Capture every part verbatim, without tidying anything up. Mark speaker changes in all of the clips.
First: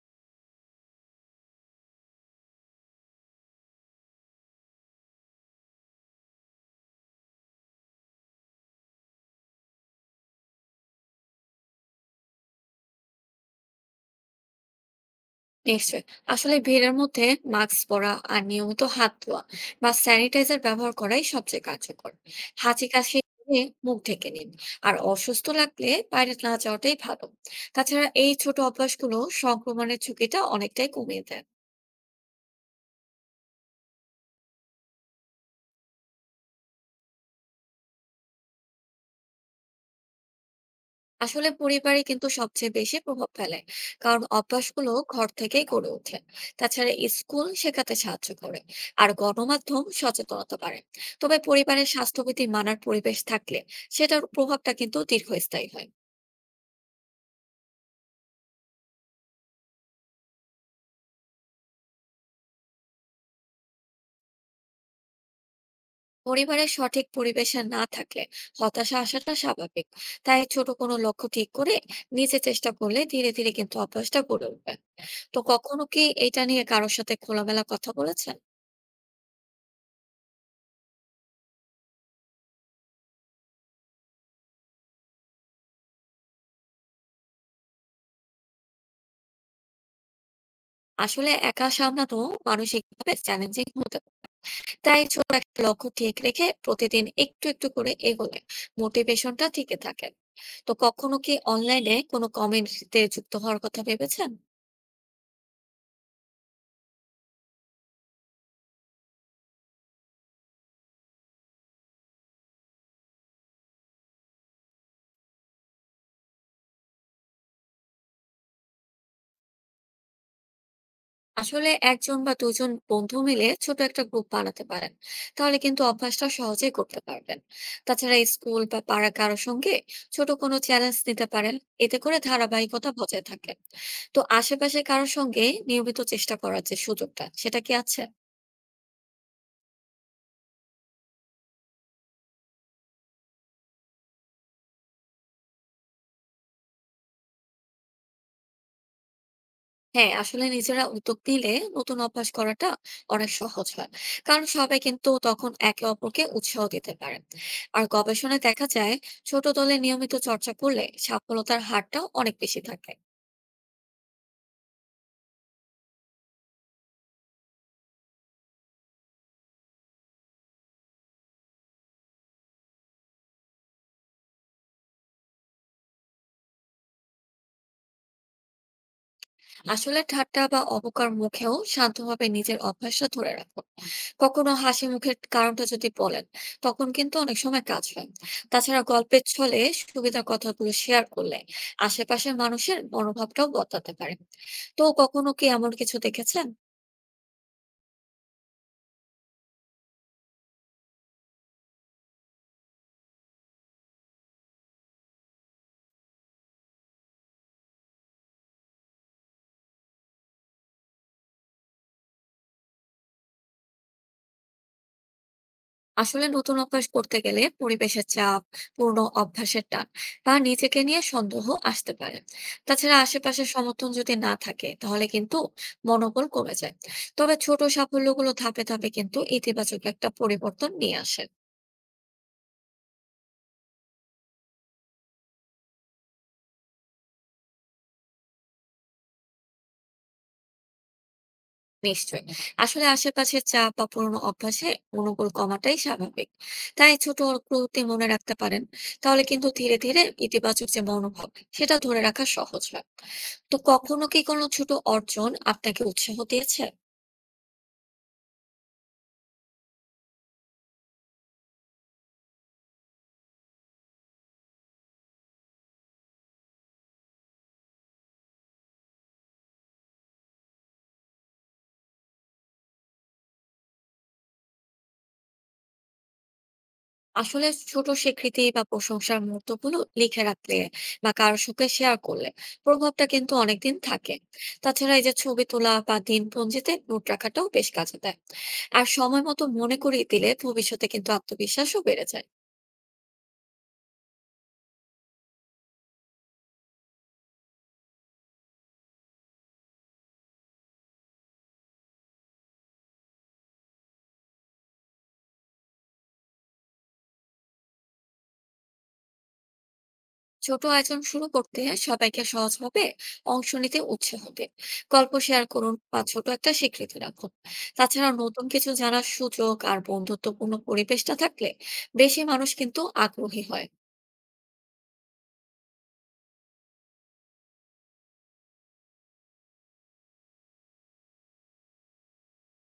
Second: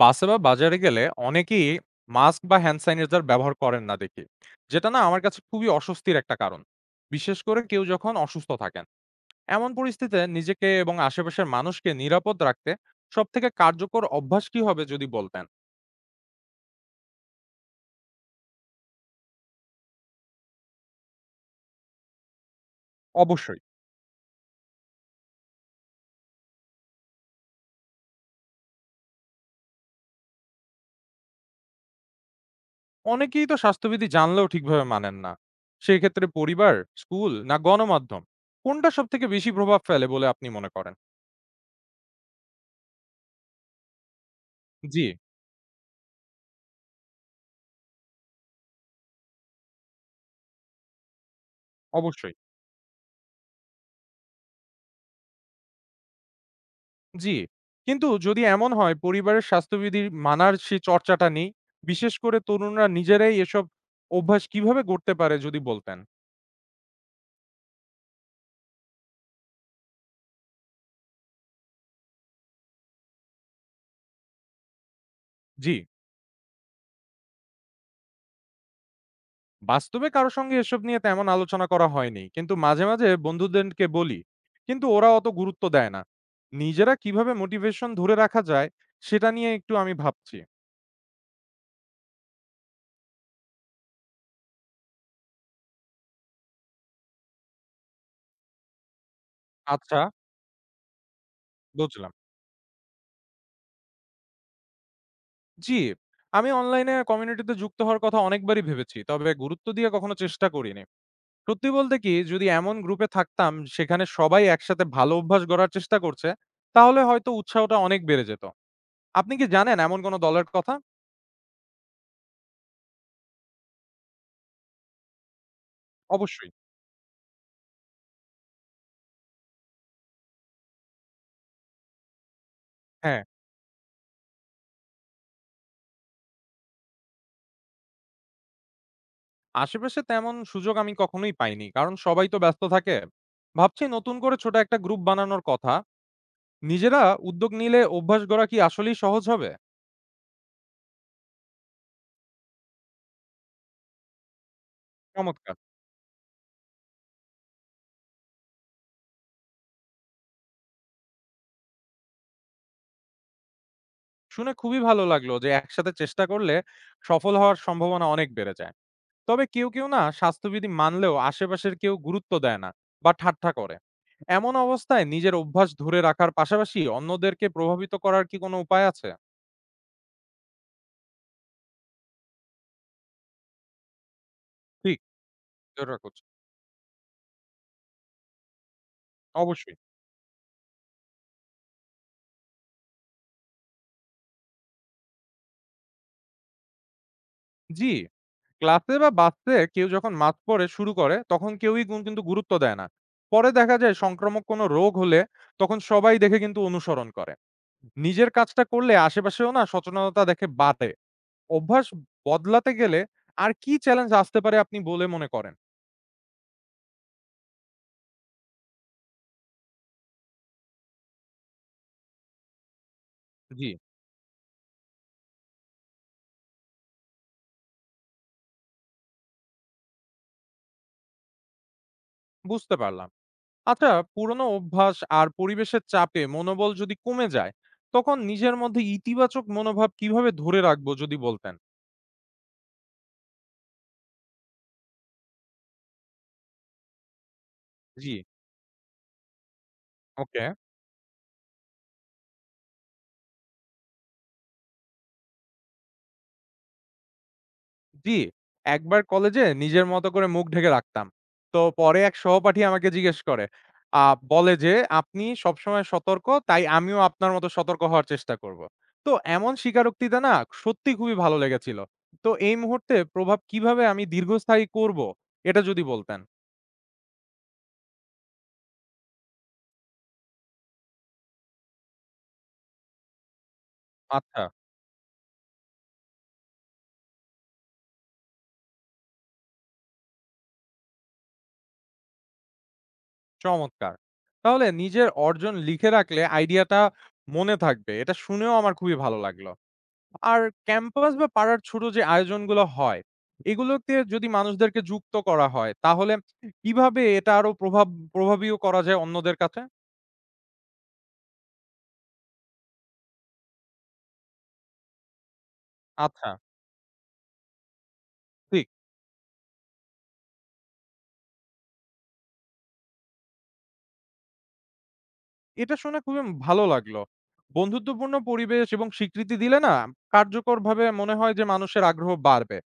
Speaker 1: বাসে বা বাজারে গেলে অনেকেই মাস্ক বা হ্যান্ড স্যানিটাইজার ব্যবহার করেন না দেখি, যেটা না আমার কাছে খুবই অস্বস্তির একটা কারণ। বিশেষ করে কেউ যখন অসুস্থ থাকেন, এমন পরিস্থিতিতে নিজেকে এবং আশেপাশের মানুষকে নিরাপদ রাখতে সব থেকে কার্যকর অভ্যাস কি হবে যদি বলতেন?
Speaker 2: নিশ্চয়ই। আসলে ভিড়ের মধ্যে মাস্ক পরা আর নিয়মিত হাত ধোয়া বা স্যানিটাইজার ব্যবহার করাই সবচেয়ে কার্যকর। হাঁচি কাশি
Speaker 1: অবশ্যই।
Speaker 2: হলে মুখ ঢেকে নিন। আর অসুস্থ লাগলে বাইরে না যাওয়াটাই ভালো। তাছাড়া এই ছোট অভ্যাসগুলো সংক্রমণের ঝুঁকিটা অনেকটাই কমিয়ে দেয়।
Speaker 1: অনেকেই তো স্বাস্থ্যবিধি জানলেও ঠিকভাবে মানেন না। সেই ক্ষেত্রে পরিবার, স্কুল না গণমাধ্যম, কোনটা সব থেকে বেশি প্রভাব ফেলে বলে আপনি মনে করেন?
Speaker 2: আসলে পরিবারে কিন্তু সবচেয়ে বেশি প্রভাব ফেলে, কারণ অভ্যাসগুলো
Speaker 1: জি।
Speaker 2: ঘর থেকেই গড়ে ওঠে। তাছাড়া স্কুল শেখাতে সাহায্য করে, আর গণমাধ্যম সচেতনতা বাড়ে। তবে পরিবারের
Speaker 1: অবশ্যই।
Speaker 2: স্বাস্থ্যবিধি মানার পরিবেশ থাকলে সেটার প্রভাবটা কিন্তু দীর্ঘস্থায়ী হয়।
Speaker 1: জি। কিন্তু যদি এমন হয় পরিবারের স্বাস্থ্যবিধি মানার সেই চর্চাটা নেই, বিশেষ করে তরুণরা নিজেরাই এসব অভ্যাস কিভাবে গড়তে পারে যদি বলতেন?
Speaker 2: পরিবারের সঠিক পরিবেশে না থাকলে হতাশা আসাটা স্বাভাবিক। তাই ছোট কোনো লক্ষ্য ঠিক করে নিজে চেষ্টা করলে ধীরে ধীরে কিন্তু অভ্যাসটা গড়ে উঠবে। তো
Speaker 1: জি,
Speaker 2: কখনো কি এটা নিয়ে কারোর সাথে খোলামেলা কথা বলেছেন?
Speaker 1: বাস্তবে কারো সঙ্গে এসব নিয়ে তেমন আলোচনা করা হয়নি। কিন্তু মাঝে, মাঝে বন্ধুদেরকে বলি। কিন্তু ওরা অত গুরুত্ব দেয় না। নিজেরা কিভাবে মোটিভেশন ধরে রাখা যায় সেটা নিয়ে একটু আমি ভাবছি।
Speaker 2: আসলে একা সামলানো মানসিকভাবে চ্যালেঞ্জিং হতে পারে। তাই ছোট একটা লক্ষ্য ঠিক রেখে প্রতিদিন একটু একটু করে এগোলে মোটিভেশনটা ঠিকই
Speaker 1: আচ্ছা,
Speaker 2: থাকে। তো কখনো কি অনলাইনে
Speaker 1: বুঝলাম।
Speaker 2: কোনো কমিউনিটিতে যুক্ত হওয়ার কথা ভেবেছেন?
Speaker 1: জি, আমি অনলাইনে কমিউনিটিতে যুক্ত হওয়ার কথা অনেকবারই ভেবেছি। তবে গুরুত্ব দিয়ে কখনো চেষ্টা করিনি। সত্যি বলতে কি, যদি এমন গ্রুপে থাকতাম সেখানে সবাই একসাথে ভালো অভ্যাস গড়ার চেষ্টা করছে, তাহলে হয়তো উৎসাহটা অনেক বেড়ে যেত। আপনি কি জানেন এমন কোনো দলের কথা?
Speaker 2: আসলে একজন বা দুজন বন্ধু মিলে ছোট একটা গ্রুপ বানাতে পারেন, তাহলে কিন্তু অভ্যাসটা
Speaker 1: অবশ্যই।
Speaker 2: সহজেই করতে পারবেন। তাছাড়া স্কুল বা পাড়া কারো সঙ্গে ছোট কোনো চ্যালেঞ্জ নিতে পারেন, এতে করে ধারাবাহিকতা
Speaker 1: হ্যাঁ।
Speaker 2: বজায় থাকে। তো আশেপাশে কারোর সঙ্গে নিয়মিত চেষ্টা করার যে সুযোগটা, সেটা কি আছে?
Speaker 1: আশেপাশে তেমন সুযোগ আমি কখনোই পাইনি, কারণ সবাই তো ব্যস্ত থাকে। ভাবছি নতুন করে ছোট একটা গ্রুপ বানানোর কথা। নিজেরা উদ্যোগ নিলে অভ্যাস গড়া কি আসলেই সহজ হবে?
Speaker 2: হ্যাঁ, আসলে নিজেরা উদ্যোগ নিলে নতুন অভ্যাস করাটা অনেক সহজ হয়, কারণ সবাই কিন্তু তখন
Speaker 1: চমৎকার।
Speaker 2: একে অপরকে উৎসাহ দিতে পারে। আর গবেষণায় দেখা যায়, ছোট দলে নিয়মিত চর্চা করলে সফলতার হারটাও অনেক বেশি থাকে।
Speaker 1: শুনে খুবই ভালো লাগলো যে একসাথে চেষ্টা করলে সফল হওয়ার সম্ভাবনা অনেক বেড়ে যায়। তবে কেউ কেউ না স্বাস্থ্যবিধি মানলেও আশেপাশের কেউ গুরুত্ব দেয় না বা ঠাট্টা করে। এমন অবস্থায় নিজের অভ্যাস ধরে রাখার পাশাপাশি অন্যদেরকে প্রভাবিত করার কি কোনো উপায় আছে?
Speaker 2: আসলে ঠাট্টা বা অবকার মুখেও শান্তভাবে নিজের অভ্যাসটা ধরে রাখুন। কখনো হাসি
Speaker 1: ঠিক,
Speaker 2: মুখের কারণটা যদি
Speaker 1: যেটা করছি।
Speaker 2: বলেন, তখন কিন্তু অনেক সময় কাজ হয়। তাছাড়া গল্পের ছলে
Speaker 1: অবশ্যই।
Speaker 2: সুবিধার কথাগুলো শেয়ার করলে আশেপাশের মানুষের মনোভাবটাও বদলাতে পারে। তো কখনো কি এমন কিছু দেখেছেন?
Speaker 1: জি। ক্লাসে বা বাসে কেউ যখন মাস্ক পরে শুরু করে তখন কেউই গুন- কিন্তু গুরুত্ব দেয় না। পরে দেখা যায় সংক্রামক কোনো রোগ হলে তখন সবাই দেখে কিন্তু অনুসরণ করে। নিজের কাজটা করলে আশেপাশেও না সচেতনতা দেখে বাড়ে। অভ্যাস বদলাতে গেলে আর কি চ্যালেঞ্জ আসতে পারে আপনি বলে মনে করেন?
Speaker 2: আসলে নতুন অভ্যাস করতে গেলে পরিবেশের চাপ, পুরনো অভ্যাসের টান বা নিজেকে নিয়ে সন্দেহ আসতে পারে। তাছাড়া আশেপাশের
Speaker 1: জি।
Speaker 2: সমর্থন যদি না থাকে তাহলে কিন্তু মনোবল কমে যায়। তবে ছোট সাফল্যগুলো ধাপে ধাপে কিন্তু ইতিবাচক একটা পরিবর্তন নিয়ে আসে।
Speaker 1: বুঝতে পারলাম। আচ্ছা, পুরনো অভ্যাস আর পরিবেশের চাপে মনোবল যদি কমে যায়, তখন নিজের মধ্যে ইতিবাচক মনোভাব কিভাবে ধরে রাখবো যদি বলতেন?
Speaker 2: আসলে আশেপাশের চাপ বা পুরনো অভ্যাসে মনোবল কমাটাই স্বাভাবিক। তাই ছোট অগ্রগতি মনে
Speaker 1: জি।
Speaker 2: রাখতে পারেন, তাহলে কিন্তু ধীরে ধীরে
Speaker 1: ওকে।
Speaker 2: ইতিবাচক যে মনোভাব, সেটা ধরে রাখা সহজ হয়। তো কখনো কি কোনো ছোট অর্জন আপনাকে উৎসাহ দিয়েছে?
Speaker 1: জি, একবার কলেজে নিজের মতো করে মুখ ঢেকে রাখতাম। তো পরে এক সহপাঠী আমাকে জিজ্ঞেস করে, আহ বলে যে আপনি সবসময় সতর্ক, তাই আমিও আপনার মতো সতর্ক হওয়ার চেষ্টা করব। তো এমন স্বীকারোক্তিতে না সত্যি খুবই ভালো লেগেছিল। তো এই মুহূর্তে প্রভাব কিভাবে আমি দীর্ঘস্থায়ী করব, এটা যদি বলতেন?
Speaker 2: আসলে ছোট স্বীকৃতি বা প্রশংসার মুহূর্তগুলো লিখে রাখলে বা কারোর সঙ্গে শেয়ার করলে প্রভাবটা কিন্তু অনেকদিন থাকে।
Speaker 1: আচ্ছা।
Speaker 2: তাছাড়া এই যে ছবি তোলা বা দিনপঞ্জিতে নোট রাখাটাও বেশ কাজে দেয়। আর সময় মতো মনে করিয়ে দিলে ভবিষ্যতে কিন্তু আত্মবিশ্বাসও বেড়ে যায়।
Speaker 1: চমৎকার! তাহলে নিজের অর্জন লিখে রাখলে আইডিয়াটা মনে থাকবে। এটা শুনেও আমার খুবই ভালো লাগলো। আর ক্যাম্পাস বা পাড়ার ছোট যে আয়োজনগুলো হয়, এগুলোতে যদি মানুষদেরকে যুক্ত করা হয়, তাহলে কিভাবে এটা আরো প্রভাব প্রভাবীয় করা যায় অন্যদের কাছে?
Speaker 2: ছোট আয়োজন শুরু করতে সবাইকে সহজভাবে অংশ নিতে উৎসাহ দিন। গল্প শেয়ার করুন বা ছোট
Speaker 1: আচ্ছা,
Speaker 2: একটা স্বীকৃতি রাখুন। তাছাড়া নতুন
Speaker 1: ঠিক।
Speaker 2: কিছু জানার সুযোগ আর বন্ধুত্বপূর্ণ পরিবেশটা থাকলে বেশি মানুষ কিন্তু আগ্রহী হয়।
Speaker 1: এটা শুনে খুবই ভালো লাগলো। বন্ধুত্বপূর্ণ পরিবেশ এবং স্বীকৃতি দিলে না কার্যকরভাবে মনে হয় যে মানুষের আগ্রহ বাড়বে।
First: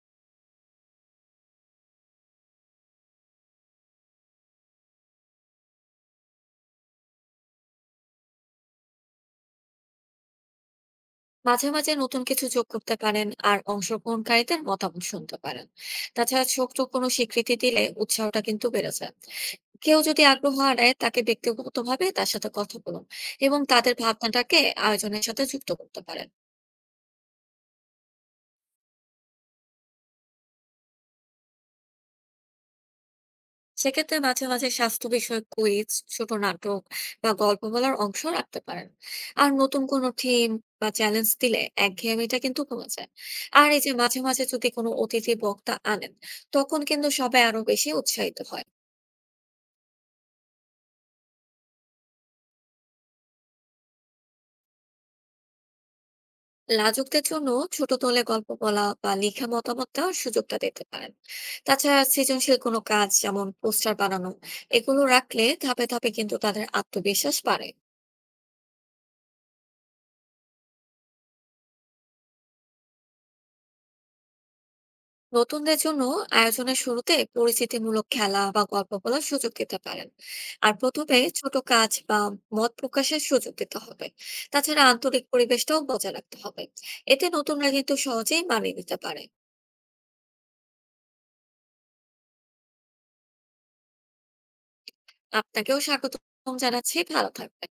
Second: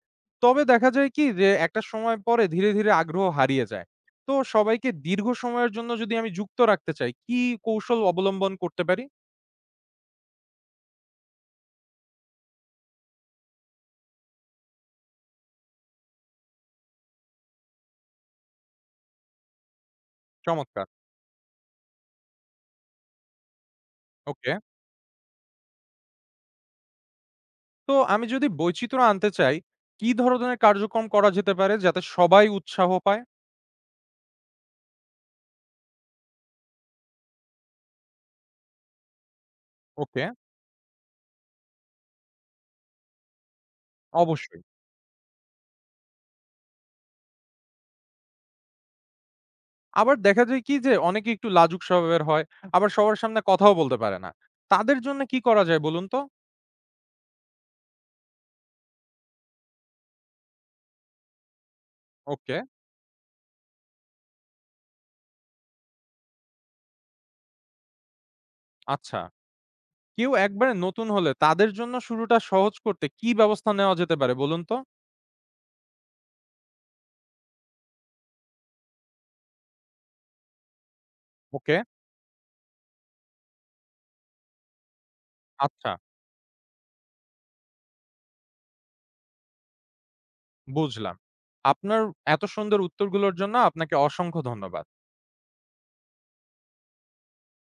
Speaker 1: তবে দেখা যায় কি যে একটা সময় পরে ধীরে, ধীরে আগ্রহ হারিয়ে যায়। তো সবাইকে দীর্ঘ সময়ের জন্য যদি আমি যুক্ত রাখতে চাই, কি কৌশল অবলম্বন করতে পারি?
Speaker 2: মাঝে মাঝে নতুন কিছু যোগ করতে পারেন আর অংশগ্রহণকারীদের মতামত শুনতে পারেন। তাছাড়া ছোট কোনো স্বীকৃতি দিলে উৎসাহটা কিন্তু বেড়ে যায়। কেউ যদি আগ্রহ
Speaker 1: চমৎকার।
Speaker 2: হারায়, তাকে ব্যক্তিগতভাবে তার সাথে কথা বলুন এবং তাদের
Speaker 1: ওকে।
Speaker 2: ভাবনাটাকে আয়োজনের সাথে যুক্ত করতে পারেন।
Speaker 1: তো আমি যদি বৈচিত্র্য আনতে চাই, কি ধরনের কার্যক্রম করা যেতে পারে যাতে সবাই উৎসাহ পায়?
Speaker 2: সেক্ষেত্রে মাঝে মাঝে স্বাস্থ্য বিষয়ক কুইজ, ছোট নাটক বা গল্প বলার অংশ রাখতে পারেন। আর নতুন কোনো
Speaker 1: ওকে,
Speaker 2: থিম বা চ্যালেঞ্জ দিলে একঘেয়েমিটা কিন্তু কমে যায়। আর এই যে মাঝে মাঝে
Speaker 1: অবশ্যই।
Speaker 2: যদি কোনো অতিথি বক্তা আনেন, তখন কিন্তু সবাই আরো বেশি উৎসাহিত হয়।
Speaker 1: আবার দেখা যায় কি যে অনেকে একটু লাজুক স্বভাবের হয়। আবার সবার সামনে কথাও বলতে পারে না। তাদের জন্য কি করা যায় বলুন তো?
Speaker 2: লাজুকদের জন্য ছোট দলে গল্প বলা বা লিখে মতামত দেওয়ার সুযোগটা দিতে পারেন। তাছাড়া
Speaker 1: ওকে,
Speaker 2: সৃজনশীল কোনো কাজ যেমন পোস্টার বানানো, এগুলো রাখলে ধাপে ধাপে কিন্তু তাদের আত্মবিশ্বাস বাড়ে।
Speaker 1: আচ্ছা। কেউ একবারে নতুন হলে তাদের জন্য শুরুটা সহজ করতে কি ব্যবস্থা নেওয়া যেতে পারে বলুন তো?
Speaker 2: নতুনদের জন্য আয়োজনের শুরুতে পরিচিতিমূলক খেলা বা গল্প বলার সুযোগ দিতে পারেন। আর প্রথমে ছোট
Speaker 1: ওকে,
Speaker 2: কাজ বা মত প্রকাশের সুযোগ দিতে হবে। তাছাড়া আন্তরিক পরিবেশটাও
Speaker 1: আচ্ছা,
Speaker 2: বজায় রাখতে হবে, এতে নতুনরা কিন্তু সহজেই মানিয়ে নিতে পারে।
Speaker 1: বুঝলাম। আপনার এত সুন্দর উত্তরগুলোর জন্য আপনাকে অসংখ্য ধন্যবাদ।
Speaker 2: আপনাকেও স্বাগত জানাচ্ছি। ভালো থাকবেন।